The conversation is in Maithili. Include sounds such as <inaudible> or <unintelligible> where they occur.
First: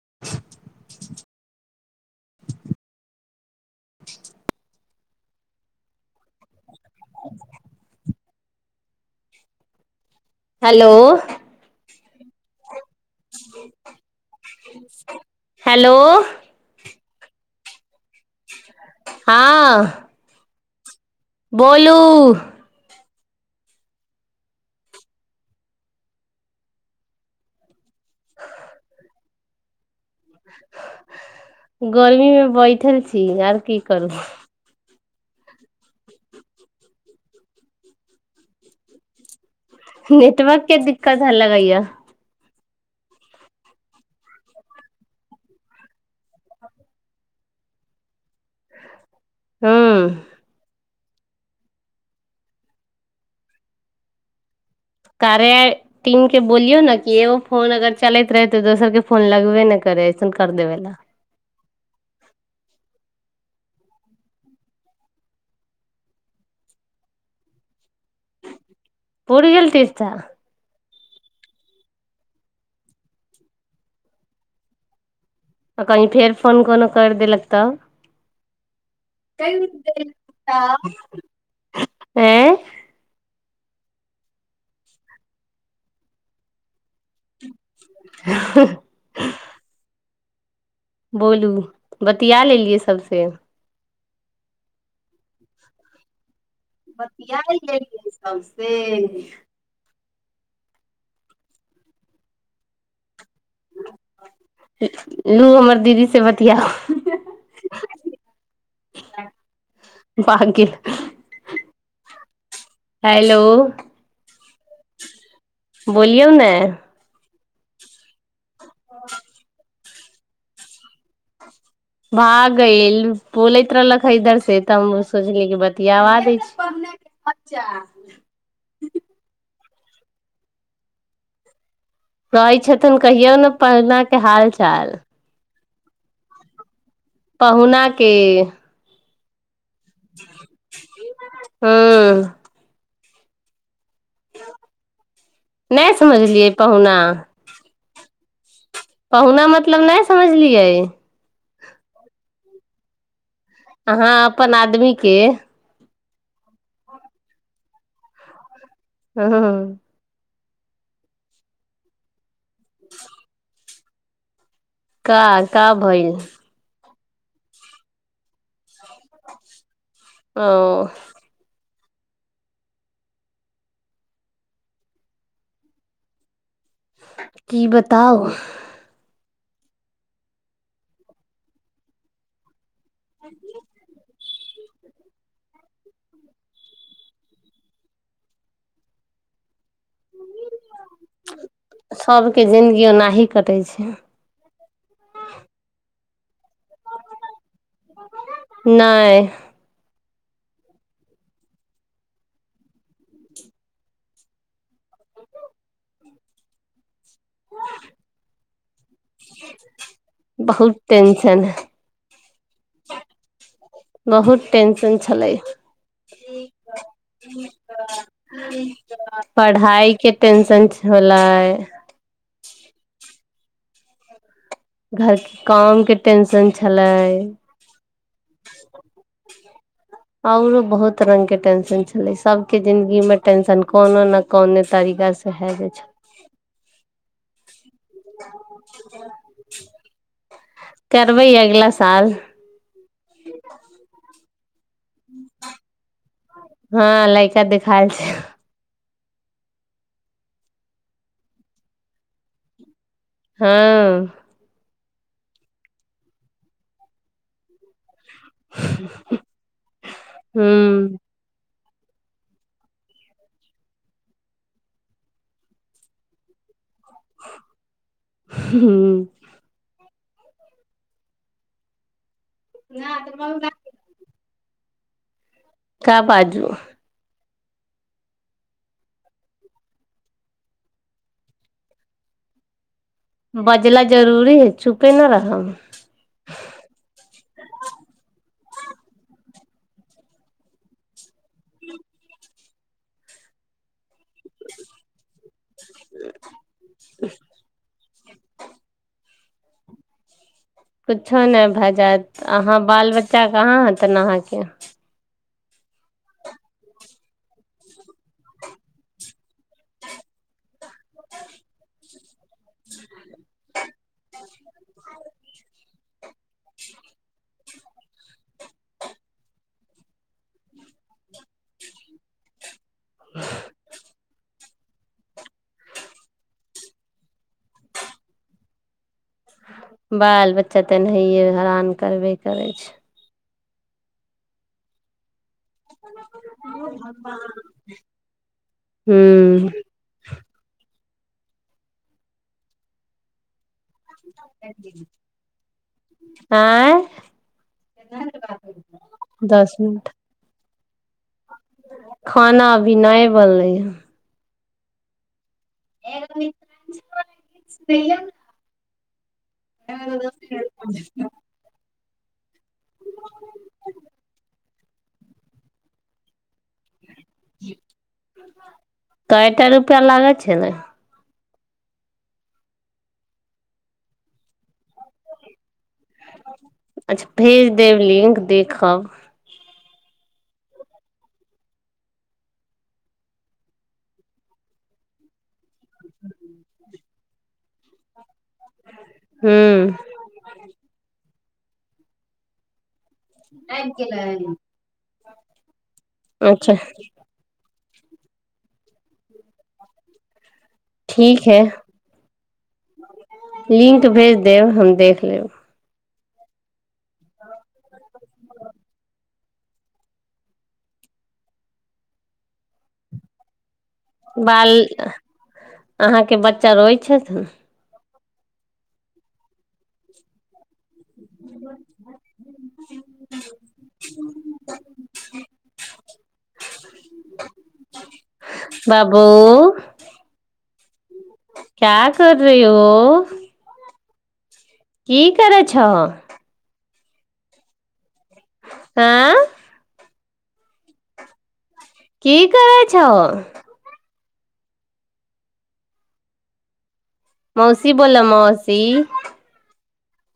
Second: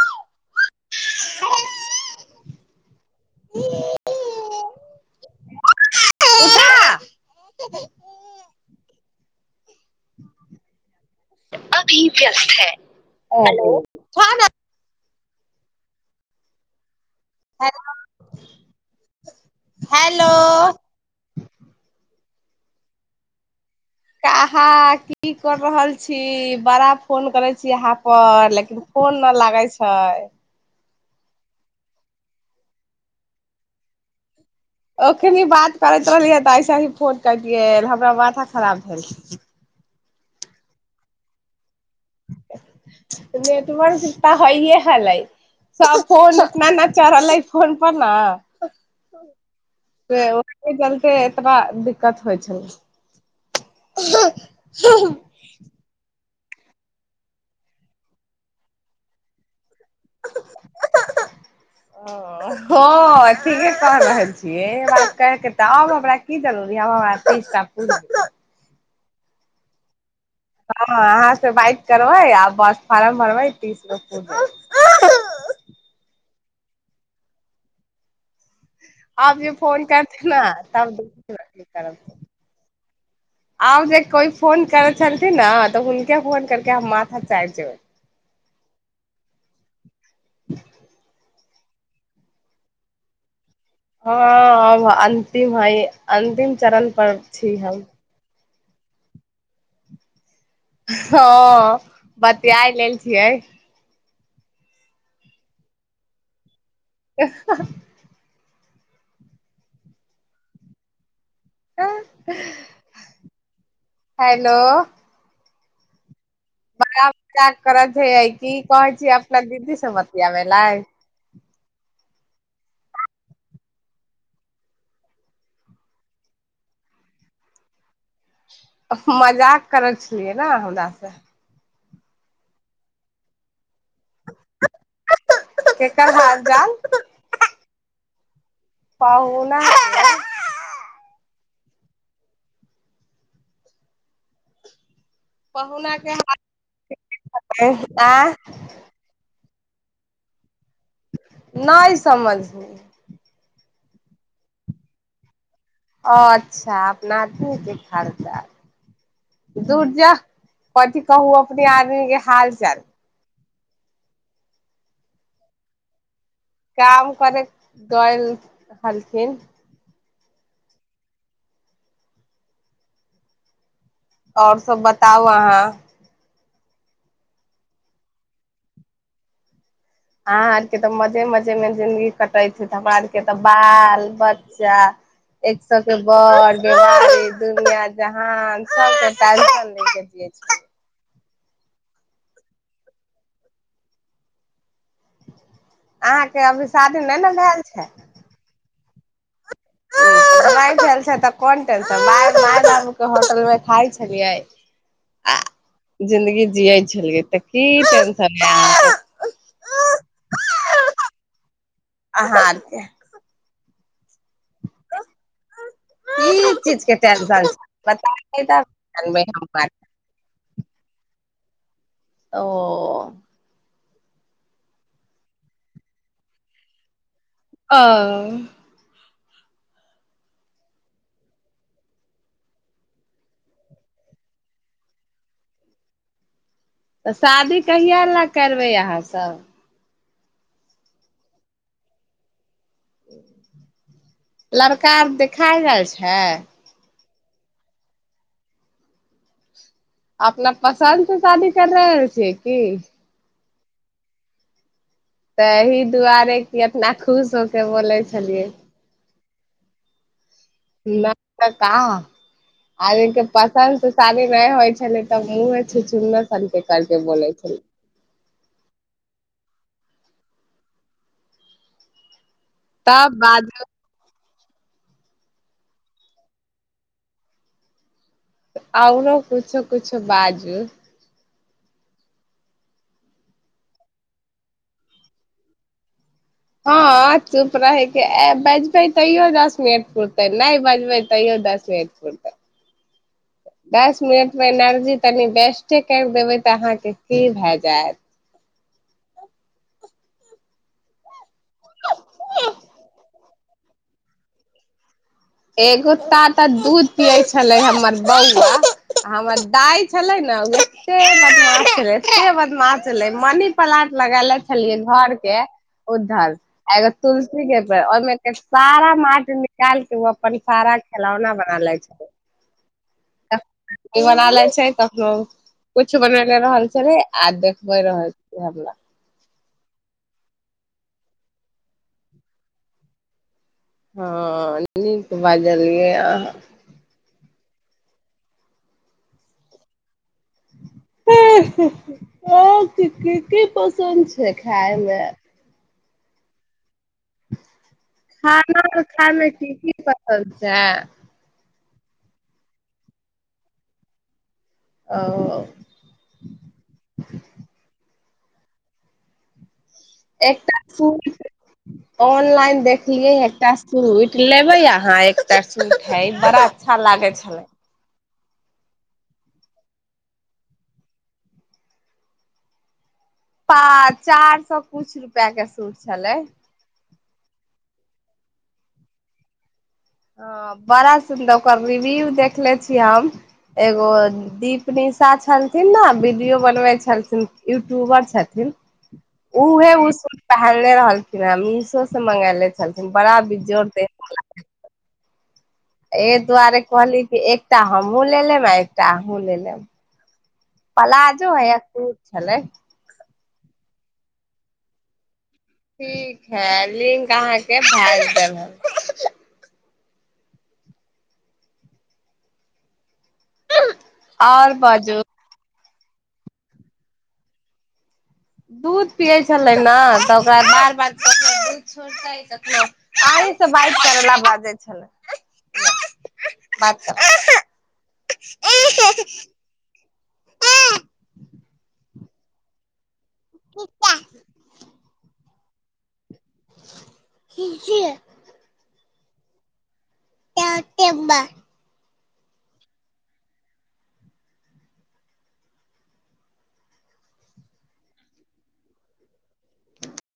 <inaudible> <inaudible> उठा <inaudible> हेलो भी व्यस्त है। हेलो <inaudible> हेलो हाँ हेलो। बोलु काहा की कर रहल छी बड़ा फोन करैत छी अहाँ। आ लेकिन फोन लगाइ छै। हाय गर्मीमे बैठल छी और की करबू ओखनि बात करैत रहलियै तऽ ऐसे ही फोन कयलियै हमरा माथा खराब भेल नेटवर्कके दिक्कत है लगैया <unintelligible> त ओ <unintelligible> हूँ एतबा दिक्कत होइ छै- कार्य टीम के बोलियौ ने कि एगो फोन अगर चलैत रहे त दोसर के फोन लगबे ने करे ऐसन कर देबे ला ओ हाँ ठीके कह रहल छियै बात करके त आब हमरा की जरूरी आब हमरा एकटा पूत पूर गेल तीर्थ हाँ अहाँ से बाइक करबै आ बस फार्म भरबै तीस गो आ कहीं फेर फोन कोनो कर देलक तब आब जे फोन करथि न तब देखब की करब हम ऐं आब जे कोइ फोन करै छलथिन ने तऽ हुनके फोन करके हम मा ह। बोलू बतिया लेलियै सबसे हँ अन्तिम हइ अंतिम। बतिया गेलियै सब। से हँ बतिया लेल छियै। लू हमर दीदी से बतिआउ <unintelligible> <unintelligible> हेलो हेलो। बोल। किऔ ने। <unintelligible> की कहै छिय अपना दीदी मती आै लइ। <unintelligible> भाग गेइल बोलैत रहलक ह इधर से तब हम सोचली कि बतियाव दै छी मजाक। कर छलियै ने हमरा से। कहैय छथिन कहियो ने पहुना के हाल चाल केकर हाल चाल। पहुुना के। पाहूना हँ। नहि पहुना के समझलियै पहुना ह पहुना मतलब नहि समझलियै। नहि समझ अहाँ अपन आदमीे के ओ अच्छा अपना त एते खर्चा। हूं धुर जाउ। कथि कहु अपने आदमी के हाल चाल। का का भइल काम करैत क रहलखिन। ओ। आओर सब बताउ अहाँ। की बताउ। अहाँ आरके तऽ मजे-मजे में जिंगी कटैत। हमरा आरके तऽ बाल बच्चा। जा एक सबके बड़ बेमारी दुनिया जहान सबके टेंशन लेके जिय छै सभके जिनगी ओनाही कटै छै अहाँके अभी शादी नहि ने भाएल छै नहि नहि भेल छै तऽ कोन टेंशन माइ माइ बाबु के होटल मे खााय छलियै आ जिनगी जिय छलिए तऽ की टेंशन या बहुत टेंशन आहाँ आर के बहुत टेंशन छलेए की चीज के टेंशन छै बताबै तब ने जानबै हम आर पढ़ाई के टेंशन छलैए <inaudible> ओ घरके काम के टेंशन छलै आ आओरो बहुत रङ्गके टेंशन छलै सभके जिन्दगीमे टेंशन कोनो ने कोने तरीकासँ भए जाइ छै तऽ शादी कहिया लए करबै अहाँसभ करबै अगला साल ह <inaudible> लड़का आर देखाए गेल छै हँ लैका देखायल छै अपना पसन्द स शादी कर रहल छियै की हँ तऽहि दुआरे की इतना खुश होके बोले छै छलियै हूँ ब <inaudible> तं आदमीक के पसन्द त शादी नहि होइ छलैय तऽह मुंहे छुछुंदर सन के कर के बोैलय छै हूँ तब बाजब का बाजू आओरो कुछो कुछो बाजू बजला जरूरी हइ चुपे न रहब हँ चुप रहैके ए बजबै तैयो दस मिनट पूरतै नहि बजबै तैयो दस मिनट पूरतै दस दस मिनट मे एनर्जी तनी बेस्टे कर देबै तऽ अहाँके की भए जायत कुछो नहि भए जायत अहाँ बाल बच्चा कहाँ हेतन अहाँके एगो टाटा दूध पिये छले हमर बौआ हमर दइ छलै ने एते बदमाश छलै एते बदमाश छलै मनी प्लांट लगले छलिए घर के उधर एगो तुलसी के पेड़ ओहिमे के सारा माटि निकाल के वो अपन सारा खेलौना बना लेय छै आ बना लेय छै कखनो कुछ बनेने रहल छलै आ देखबे रहल छै हमरा बाल बच्चा त एनाहिए हेरान करबे करै छै हँअ नीक बाजलियै अ हूँ ऐं हि हि अंय की की कीप पसन्द छै खाय मे आँय खाना खाायमे की दस की मिनट पसन्द छै खाना अभी नहि बनलै या औअ म <inaudible> आ एकटा <inaudible> सूट ऑनलाइन देखलियै एकटा सूट लेबै अहाँ एकटा सूट हइ बरा अच्छा लागै छलै तऽ एकटा रुपआ लागै छै ने पा चार सए कुछ रुपैया के तू छलै वेवलिंक देखब हँ बड़ा सुन्दर ओकर रिव्यू देखले छियै हम एगो दीप निशा छलथिन ने वीडियो बनबे छलथिन यूट्यूबर छथिन उहे हूँ उ सूट पहलनेे रहल र मीशो सँ मंगालै छलखिन बड़ा बेजोड़ तें -लगै हइ ए अच्छा दुआरे कहली कि एक एकटा हमू ले लेम आ एकटा अन्हु ले लेम पलााजो हइ है कू छलै लिंक भेज देब हम देख लेब ठीक है लिंक अहाँके भैज देब हम बाल आओर बाजू अहाँके बच्चा रोय छथुन दूध पियै छलै न तऽ ओकरा बार बार कखनो दूध छोड़तै कखनो अहीं सँ बात करै ला बाजय छलाह बात कर बाबू क्या कर रही हो <inaudible> <inaudible> की करै छहो ठीक छिय आँय त केबा <inaudible> की करै छहो मौसी बोललय मौसी